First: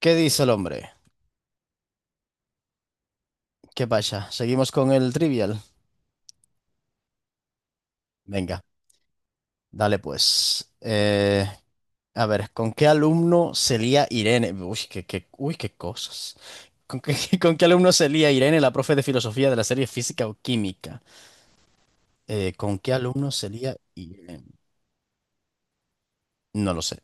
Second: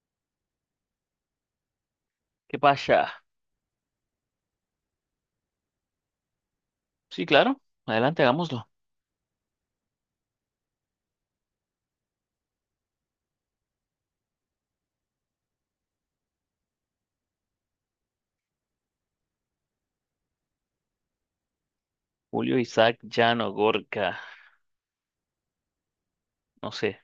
¿Qué dice el hombre? ¿Qué pasa? ¿Qué pasa? ¿Seguimos con el trivial? Sí, claro. Adelante, Venga, hagámoslo. dale pues. A ver, ¿con qué alumno se lía Irene? Uy, uy, qué cosas. ¿Con qué, con qué alumno se lía Irene, la profe de filosofía de la serie Física o Química? Eh, Julio, ¿con qué Isaac, alumno se Llano, lía Gorka. Irene? No No lo sé. sé.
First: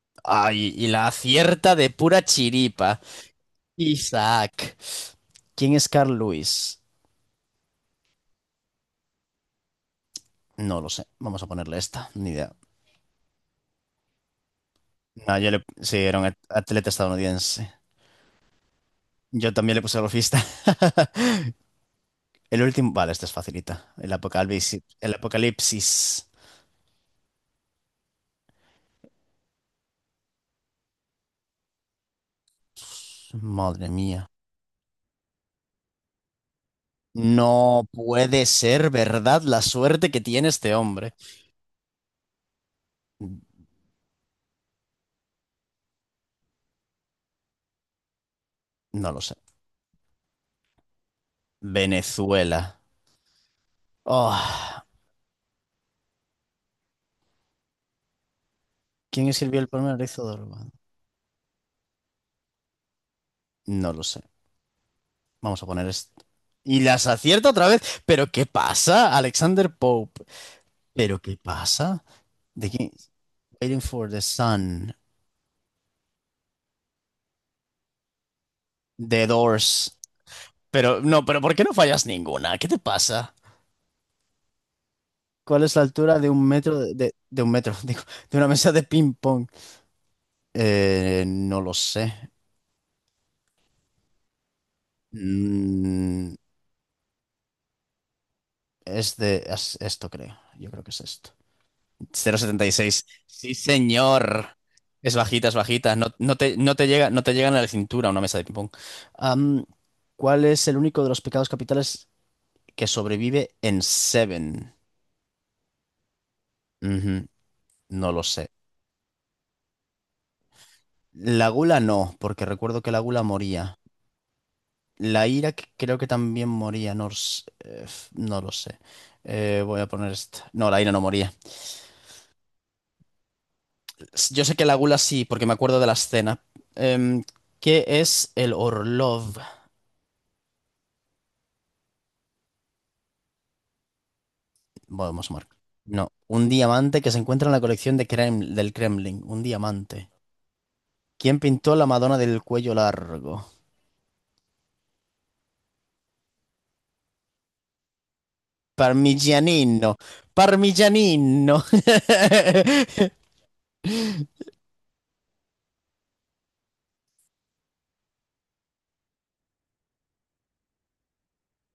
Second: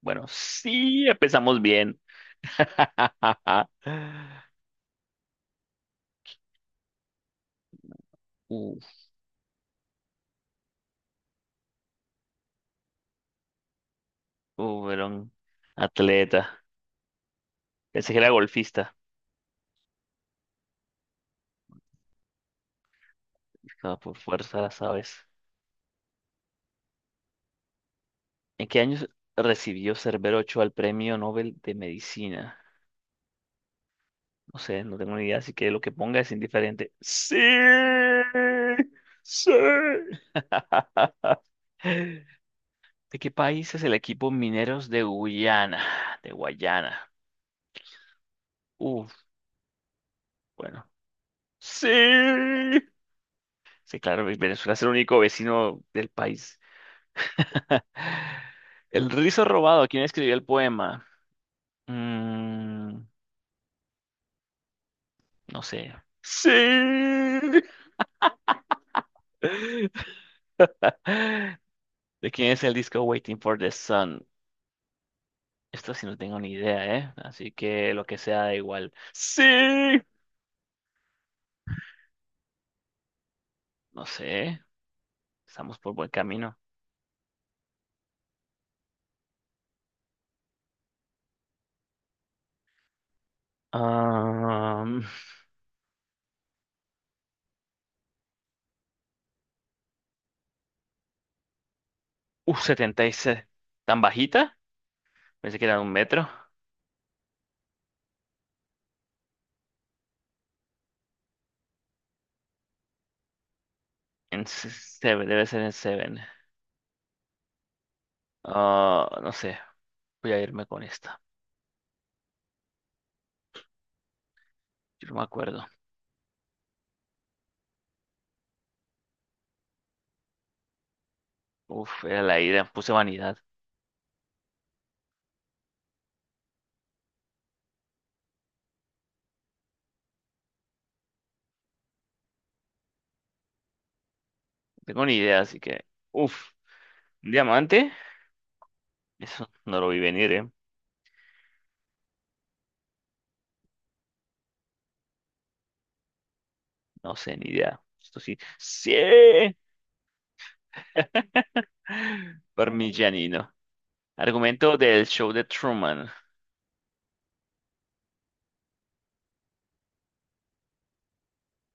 Bueno, Ay, y sí, la empezamos acierta de bien. pura chiripa. Isaac. ¿Quién es Carl Lewis? Uh, No lo sé. Vamos a ponerle esta. Ni idea. Era un No, yo le... Sí, era un atleta. atleta estadounidense. Pensé que era golfista. Yo también le puse golfista. El último, vale, esta es facilita. No, El por fuerza, las apocalipsis. El sabes. apocalipsis. ¿En qué años recibió Cerbero Ochoa el Premio Nobel de Medicina? Madre mía. No sé, no tengo ni idea, así que lo que ponga es indiferente. ¡Sí! No puede ser verdad ¡Sí! la suerte que tiene este hombre. ¿De qué país es el equipo Mineros de Guyana? De Guayana. No lo Uf, sé. bueno. Sí. Venezuela. Sí, claro, Venezuela Oh, es el único vecino del país. El ¿quién rizo escribió el robado, poema ¿quién Erizo de escribió el Orban? poema? Mm, No lo sé. Vamos no a poner sé. esto. Y las Sí. acierta otra vez. ¿Pero qué pasa? Alexander Pope. ¿Pero qué pasa? ¿De quién es ¿De el quién? disco Waiting for the Waiting for the Sun? Sun. Esto sí no tengo ni idea, ¿eh? Así que lo que sea da igual. The Sí. Doors. Pero no, pero ¿por qué no fallas ninguna? ¿Qué te pasa? No sé. ¿Cuál es Estamos la por buen altura de un camino. metro de, de un metro, digo, de una mesa de ping pong? No lo sé. Ah, Mm, es esto, creo. Yo creo que es esto. Cero coma setenta y seis. 76. Sí, ¿Tan señor. bajita? Es bajita, es Pensé que era un bajita. No, metro. no te, no te llega, no te llegan a la cintura una mesa de ping pong. Am, ¿cuál es el único de los pecados capitales que sobrevive en En Seven? Seven, debe ser en Seven. Ujú, no lo sé. Ah, no sé. Voy a irme con esta. La gula no, porque recuerdo que la gula moría. Yo no me La ira acuerdo. creo que también moría. No, no lo sé. Voy a poner esta. No, la ira no moría. Uf, era la idea. Puse vanidad. Yo sé que la gula sí, porque me acuerdo de la escena. Em, ¿qué es el Orlov? No tengo Bueno, ni vamos a idea, marcar. así que. No, un Uf, diamante que se ¿un encuentra en la diamante? colección de del Kremlin. Un Eso no lo diamante. vi venir, ¿eh? ¿Quién pintó la Madonna del cuello largo? No sé, ni idea. Esto sí. ¡Sí! Parmigianino. Parmigianino. Parmigianino. Argumento del show de Truman.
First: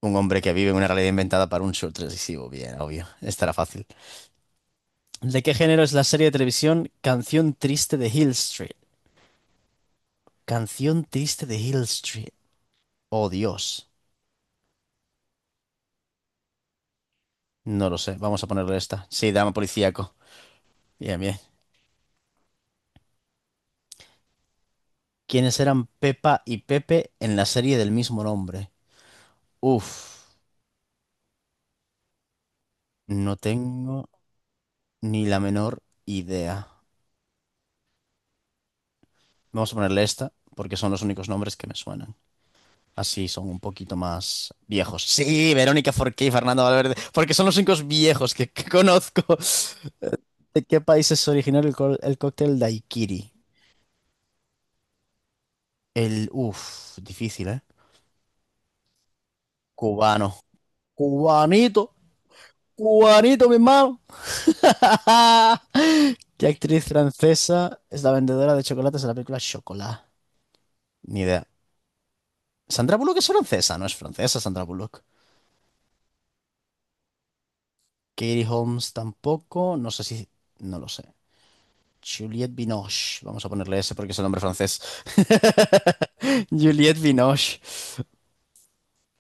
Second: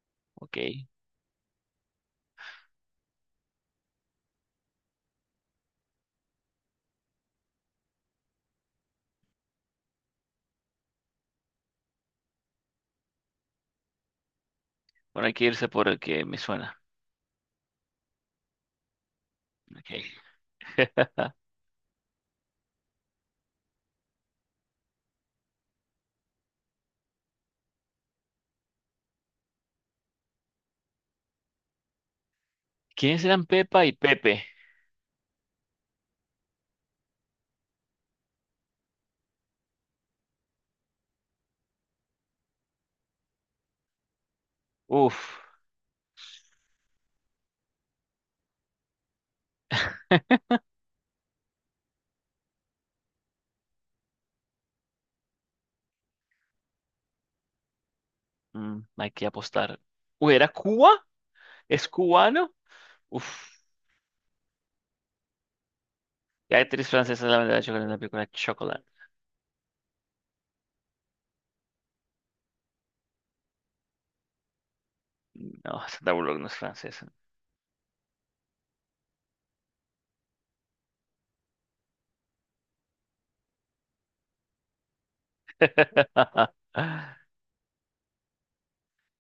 Un hombre que Ok. vive en una realidad inventada para un show televisivo. Bien, obvio. Esta era fácil. ¿De qué género es la serie de televisión Canción Triste de Hill Street? Canción Triste de Hill Street. Oh, Dios. Bueno, hay que irse por el que me suena. No lo sé. Vamos a ponerle esta. Sí, drama Ok. policíaco. Bien, bien. ¿Quiénes eran Pepa y Pepe en la serie del mismo nombre? Uf. ¿Quiénes No eran Pepa y tengo Pepe? ni la menor idea. Vamos a ponerle esta porque son los únicos nombres que me suenan. Así son un poquito más viejos. Uf. Sí, Verónica Forqué y Fernando Valverde, porque son los únicos viejos que conozco. ¿De qué país es originario el, el cóctel daiquiri? El, uff, difícil, ¿eh? Hay que apostar. Cubano. Uy, ¿era Cuba? ¿Es Cubanito, cubano? Uf. cubanito, mi hermano. ¿Qué La actriz actriz francesa es la verdad de francesa chocolate en la es la película vendedora de Chocolate. chocolates en la película Chocolat? Ni idea. Sandra Bullock es francesa, no es francesa Sandra Bullock. No, Sandra Bullock no es francesa. Katie Holmes tampoco, no sé si... No lo sé. Juliette Binoche. Vamos a ponerle ese porque es el nombre francés. Juliette Binoche.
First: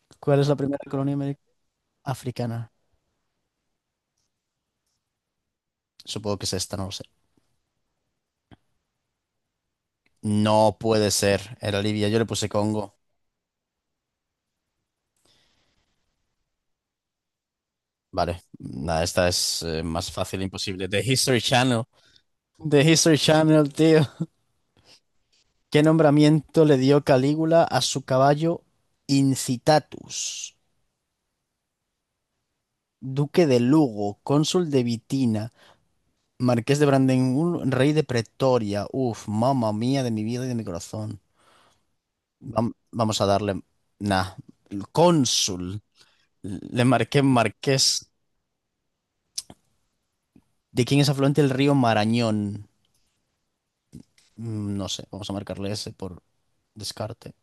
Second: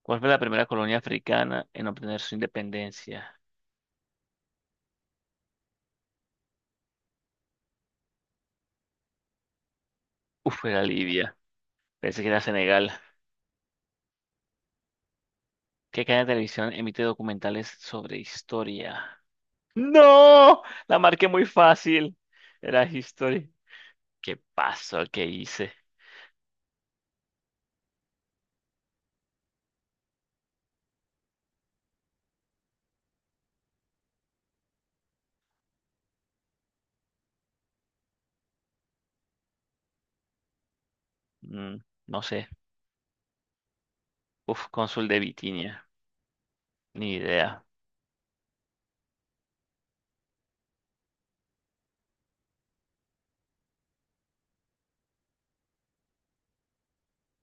¿Cuál fue ¿Cuál la es la primera primera colonia colonia africana en obtener su africana? independencia? Supongo que es esta, no lo sé. Uf, No era puede Libia. ser. Era Libia. Yo Pensé le que era puse Senegal. Congo. ¿Qué cadena de televisión emite documentales sobre Vale. Nada, historia? esta es más fácil, ¡No! imposible. La The marqué History muy Channel. fácil. The Era History History. Channel, tío. ¿Qué pasó? ¿Qué hice? ¿Qué nombramiento le dio Calígula a su caballo Incitatus? Duque de Lugo, cónsul de Vitina. Marqués de Brandenburg, rey de Pretoria. Uf, mamá mía de mi vida y de mi corazón. Mm, no sé. Vamos a darle. Nah. Uf, El cónsul de Cónsul. Bitinia. Le Ni marqué idea. marqués. ¿De quién es afluente el río Marañón? No sé, vamos a marcarle ese por descarte.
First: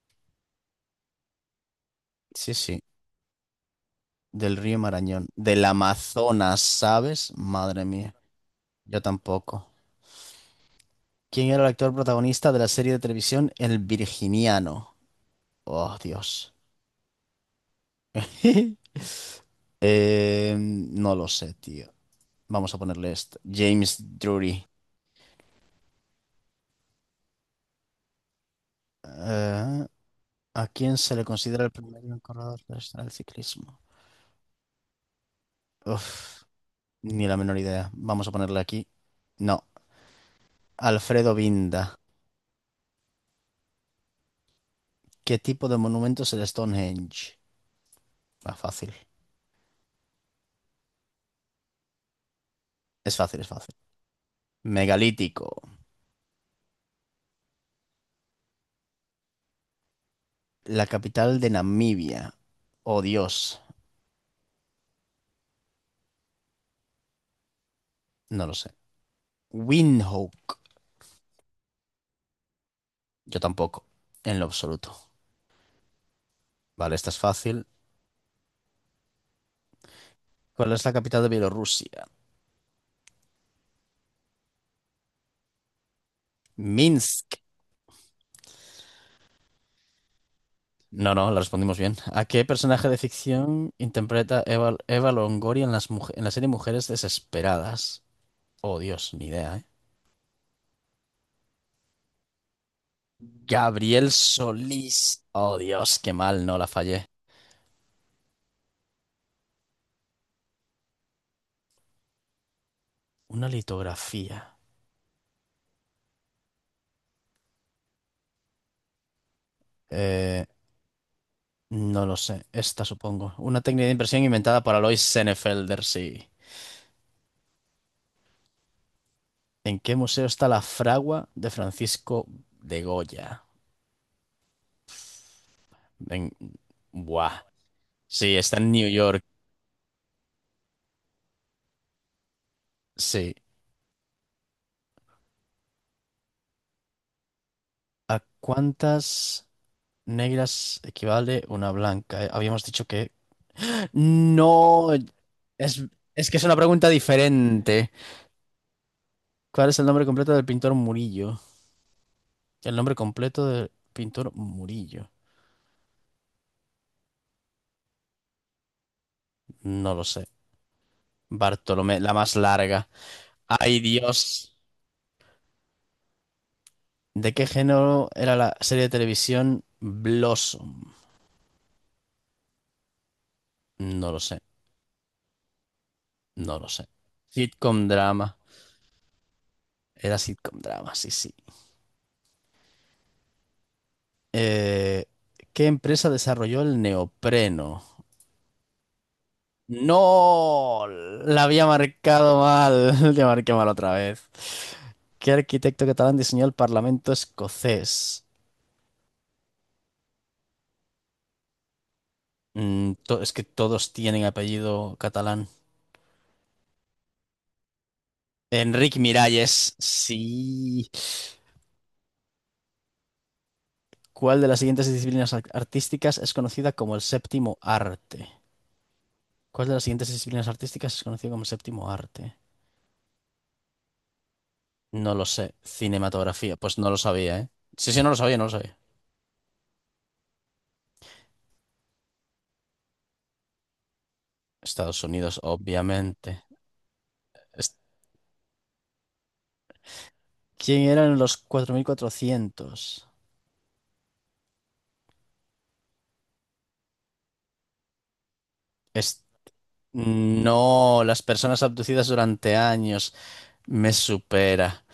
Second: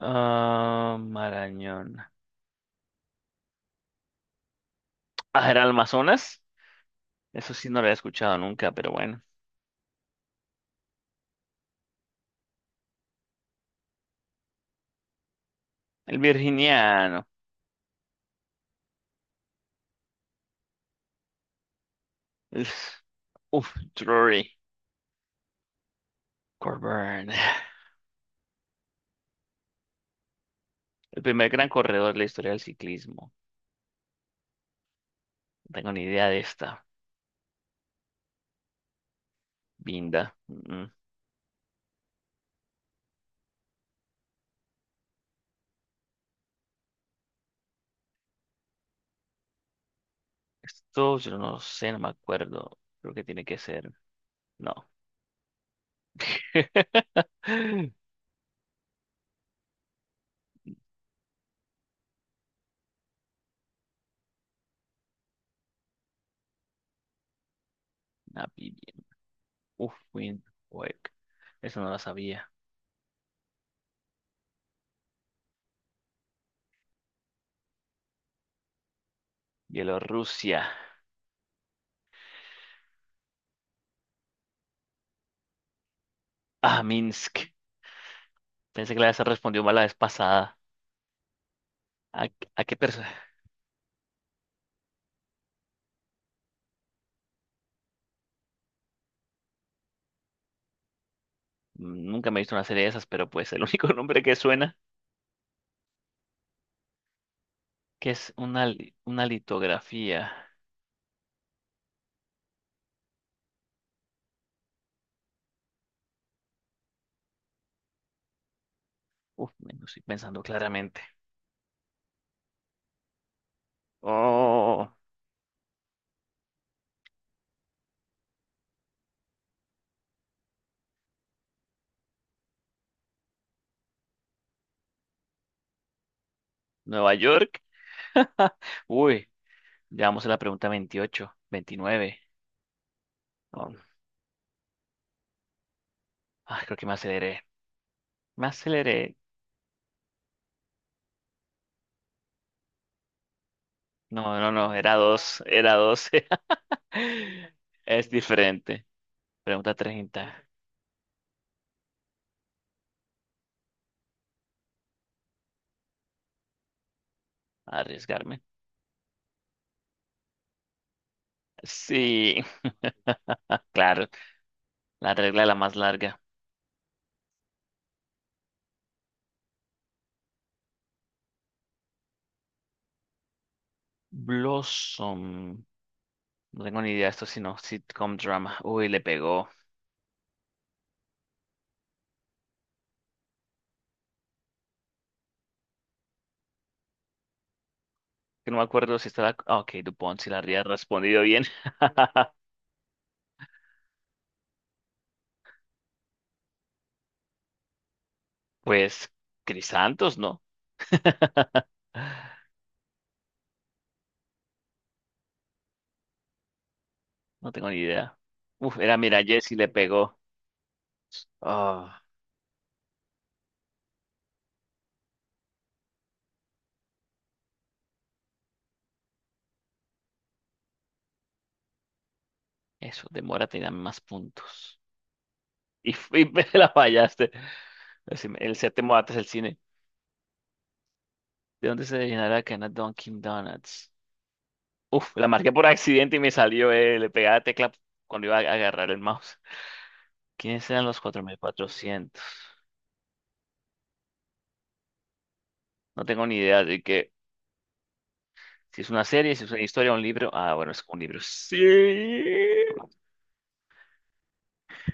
Ah, Marañón. Sí, sí, del río Marañón. Ah, Del ¿era Amazonas? Amazonas, ¿sabes? Eso sí no lo Madre había mía, escuchado nunca, pero yo bueno. tampoco. ¿Quién era el actor protagonista de la serie de televisión El Virginiano? Oh, El Dios. virginiano. No lo sé, tío. Vamos a Uf, ponerle este. uf, James Drury. Drury. Coburn. Eh, ¿a quién se El le primer considera gran el primer corredor gran de la historia corredor del tradicional del ciclismo. ciclismo? No tengo ni idea de Uf, esta. ni la menor idea. Vamos a ponerle aquí. No. Binda. Mm, mm. Alfredo Binda. ¿Qué tipo de monumento es el Stonehenge? Ah, fácil. Esto yo no sé, no me acuerdo. Creo Es que fácil, tiene es que fácil. ser. No. Megalítico. La capital de Namibia. Oh, Dios. No lo sé. Namibia. Uf, Windhoek. Windhoek. Eso no lo sabía. Yo tampoco. En lo absoluto. Vale, esta es fácil. Bielorrusia. ¿Cuál es la capital de Bielorrusia? Ah, Minsk. Minsk. Pensé que la se respondió mal la vez pasada. No, no, la respondimos bien. ¿A ¿A, qué a qué personaje de persona? ficción interpreta Eva Longoria en las en la serie Mujeres Desesperadas? Oh, Dios, ni idea, ¿eh? Nunca me he visto una serie de esas, pero pues el único Gabriel nombre que suena, Solís. Oh, Dios, qué mal, no la fallé. que es una litografía. Una litografía. Uf, me lo estoy pensando Eh, claramente. no lo sé. Esta, supongo. Una técnica de impresión inventada por Oh, Alois Senefelder, sí. ¿En qué museo está la fragua de Francisco de Goya? En... Nueva Buah. York. Sí, está en New York. Uy, ya vamos a la pregunta 28 29. Sí. Oh, ah, creo que me aceleré. ¿A Me aceleré. cuántas negras equivale una blanca? Habíamos dicho que... No, no, no, No, era dos, era es, dos. es que es una pregunta diferente. Es diferente. ¿Cuál Pregunta es el nombre completo del 30. pintor Murillo? El nombre completo del pintor Murillo. Arriesgarme. No lo sé. Bartolomé, la más Sí, larga. Ay, claro, Dios. la regla es la más larga. ¿De qué género era la serie de televisión Blossom? No lo sé, Blossom. no No lo tengo sé. ni idea de esto, sino Sitcom sitcom drama. drama. Uy, le pegó. Era sitcom drama, sí, sí. Eh, ¿qué empresa desarrolló el neopreno? Que no me acuerdo si estaba. Ok, DuPont, si la habría No, respondido la bien. había marcado mal. La marqué mal otra vez. ¿Qué arquitecto catalán diseñó el Parlamento escocés? Pues, Chris Santos, ¿no? Mm, es que todos tienen apellido catalán. No tengo ni idea. Uf, Enric era mira, Jesse le Miralles, pegó. sí. Ah, ¿Cuál de las siguientes disciplinas artísticas es conocida como el séptimo arte? ¿Cuál de las siguientes disciplinas artísticas es conocida como el séptimo arte? eso, demórate y dame más puntos. No lo sé. Y, me Cinematografía, la pues no lo fallaste. sabía, ¿eh? Sí, sí, no lo Así sabía, no lo El sabía. séptimo arte es el cine. ¿De dónde se originará la cadena Dunkin' Donuts? Estados Uf, la Unidos, marqué por accidente y me obviamente. salió, le pegaba la tecla cuando iba a agarrar el mouse. ¿Quiénes ¿Quién eran los eran cuatro los mil cuatrocientos? 4.400? No tengo ni idea de que si es una Es- serie, si es una historia, un libro. Ah, bueno, es un No, libro. las personas abducidas Sí. durante años. Me supera.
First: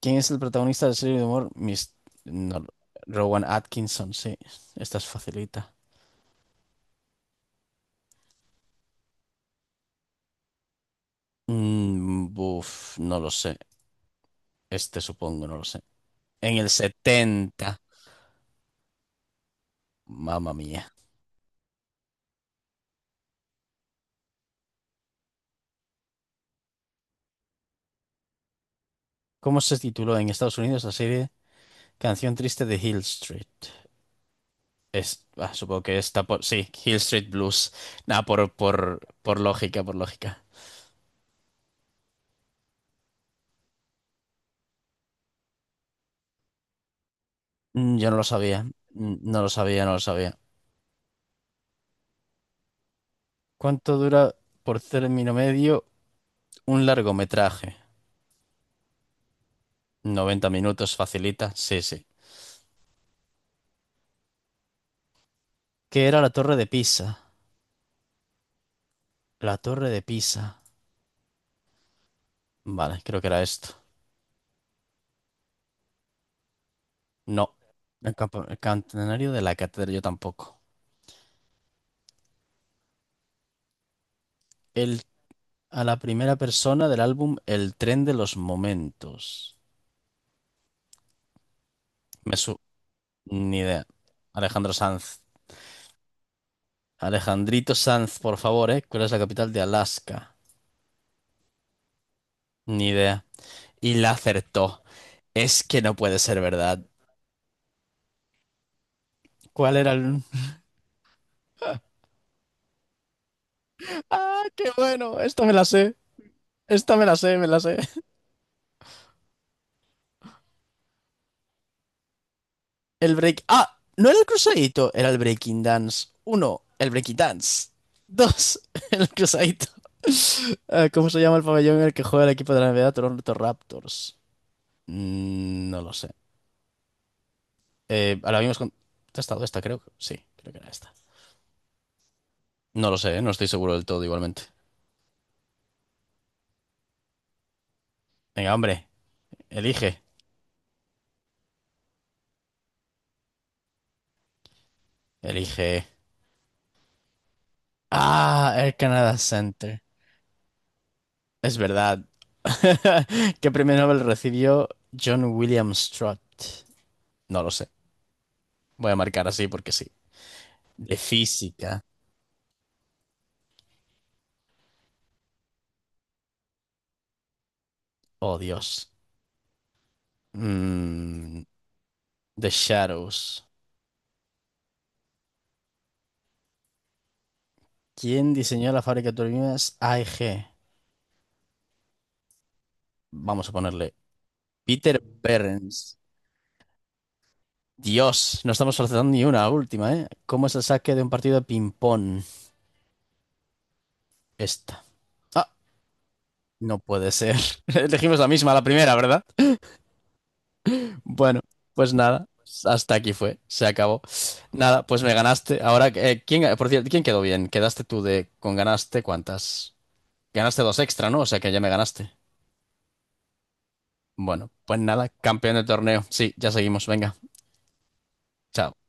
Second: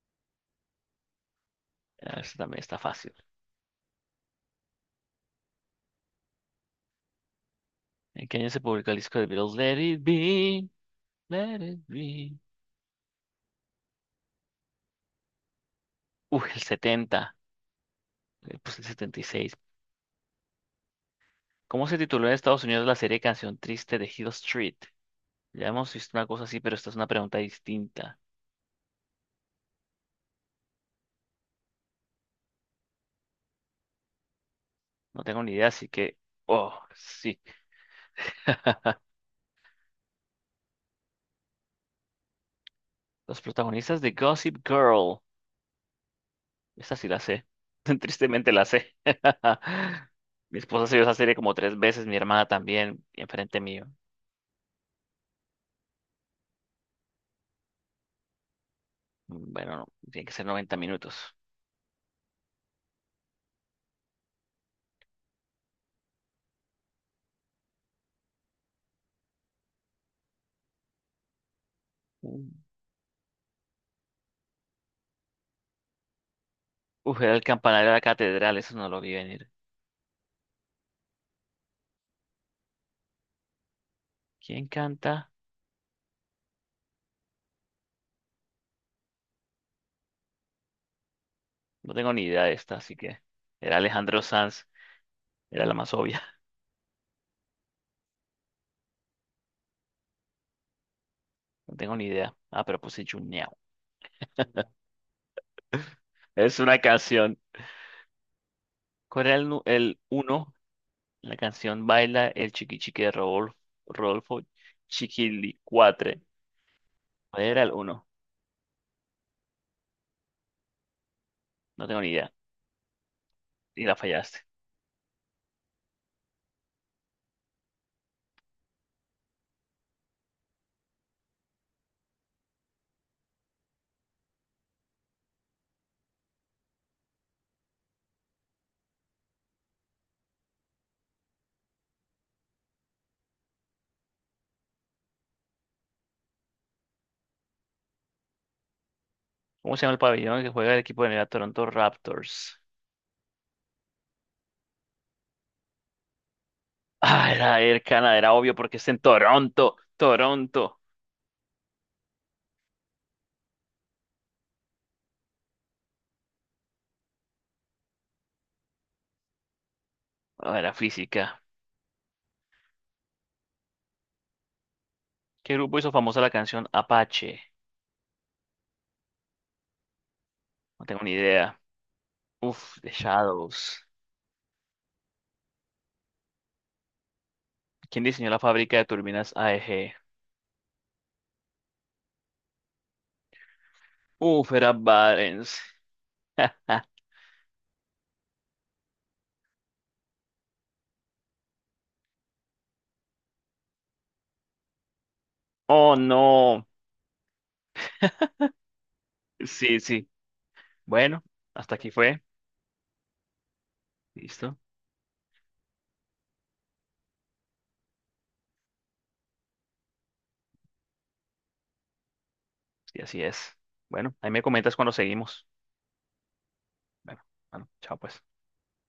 ¿Quién es el protagonista de la serie de humor? Mis... Eso también no, está fácil. Rowan Atkinson, sí. Esta es facilita. ¿En qué año se publicó el disco de Beatles? Let it be, let it Mm, be. buf, no lo sé. Este supongo, no lo sé. Uy, En el el 70. setenta. Pues el 76. Mamma mía. ¿Cómo se tituló en Estados Unidos la serie Canción Triste de Hill Street? Ya hemos visto una cosa así, pero esta es una pregunta distinta. ¿Cómo se tituló en Estados Unidos la serie Canción Triste de Hill Street? No Es, tengo ah, ni idea, supongo así que que... está por... Sí, Oh, Hill Street sí. Blues. Nada, por, por, por lógica, por lógica. Los protagonistas de Gossip Girl. Esa sí la sé. Mm, Yo no lo Tristemente sabía. la sé. No lo sabía, no lo sabía. Mi esposa se vio esa serie como tres veces, mi hermana también, y enfrente mío. ¿Cuánto dura por término medio un largometraje? Bueno, no, tiene que ser noventa 90 minutos, minutos. facilita. Sí, sí. ¿Qué era la Torre de Pisa? La Torre de Pisa. Mm. Vale, creo que era esto. Uf, era el No. campanario de la El, catedral, el eso no lo vi campanario de venir. la catedral, yo tampoco. ¿Quién El, canta? a la primera persona del álbum El tren de los momentos. No tengo ni Me, idea de su- esta, así que Ni era idea. Alejandro Sanz, Alejandro Sanz. era la más obvia. Alejandrito Sanz, por favor, ¿eh? ¿Cuál es la capital de Alaska? No tengo ni idea. Ah, pero Ni puse idea. Juneau. Y la acertó. Es que no puede ser Es una verdad. canción. ¿Cuál era el, ¿Cuál era el el...? uno? La canción Baila el Chiqui Chiqui de Rodolfo, Rodolfo ¡Ah, qué bueno! Esta me la sé. Chiquilicuatre. Esta me la sé, ¿Cuál me la era el sé. uno? No tengo ni idea. El break... ¡Ah! Y la No era el fallaste. cruzadito, era el breaking dance. Uno, el breaking dance. Dos, el cruzadito. Ah, ¿cómo se llama el pabellón en el que juega el equipo de la NBA Toronto Raptors? No lo sé. Ahora mismo hemos contestado esta, creo. Sí, creo que era esta. No lo sé, ¿eh? No estoy seguro del todo igualmente. Venga, hombre, ¿Cómo se llama el elige. pabellón que juega el equipo de la Toronto Raptors? Elige. Ah, era Air Canada, era Ah, obvio Air porque está en Canada Toronto. Center. Toronto. Es verdad. ¿Qué premio Nobel recibió John William Strutt? No lo sé. Voy a marcar así porque sí. Ah, era De física. física. ¿Qué grupo hizo famosa la canción Apache? Oh, Dios. No tengo ni Mm, idea. The Uf, The Shadows. Shadows. ¿Quién diseñó ¿Quién la diseñó fábrica la de fábrica de turbinas turbinas AEG? AEG? Vamos a ponerle Uf, era Peter Barents. Behrens. Dios, no estamos acertando ni una última, ¿eh? ¿Cómo es el saque de un partido de ping-pong? Esta. Ah, Oh, no. no puede ser. Elegimos la misma, la primera, ¿verdad? Sí, sí. Bueno, Bueno, hasta aquí pues fue. nada. Hasta aquí fue. Se acabó. Listo. Nada, pues me ganaste. Ahora, ¿quién, por cierto, ¿quién quedó bien? Quedaste tú de... con ganaste cuántas? Ganaste dos extra, ¿no? O sea que ya me ganaste. Y así es. Bueno, ahí me Bueno, comentas pues cuando nada, seguimos. campeón del torneo. Sí, ya seguimos. Venga, Bueno, bueno, chao pues. chao.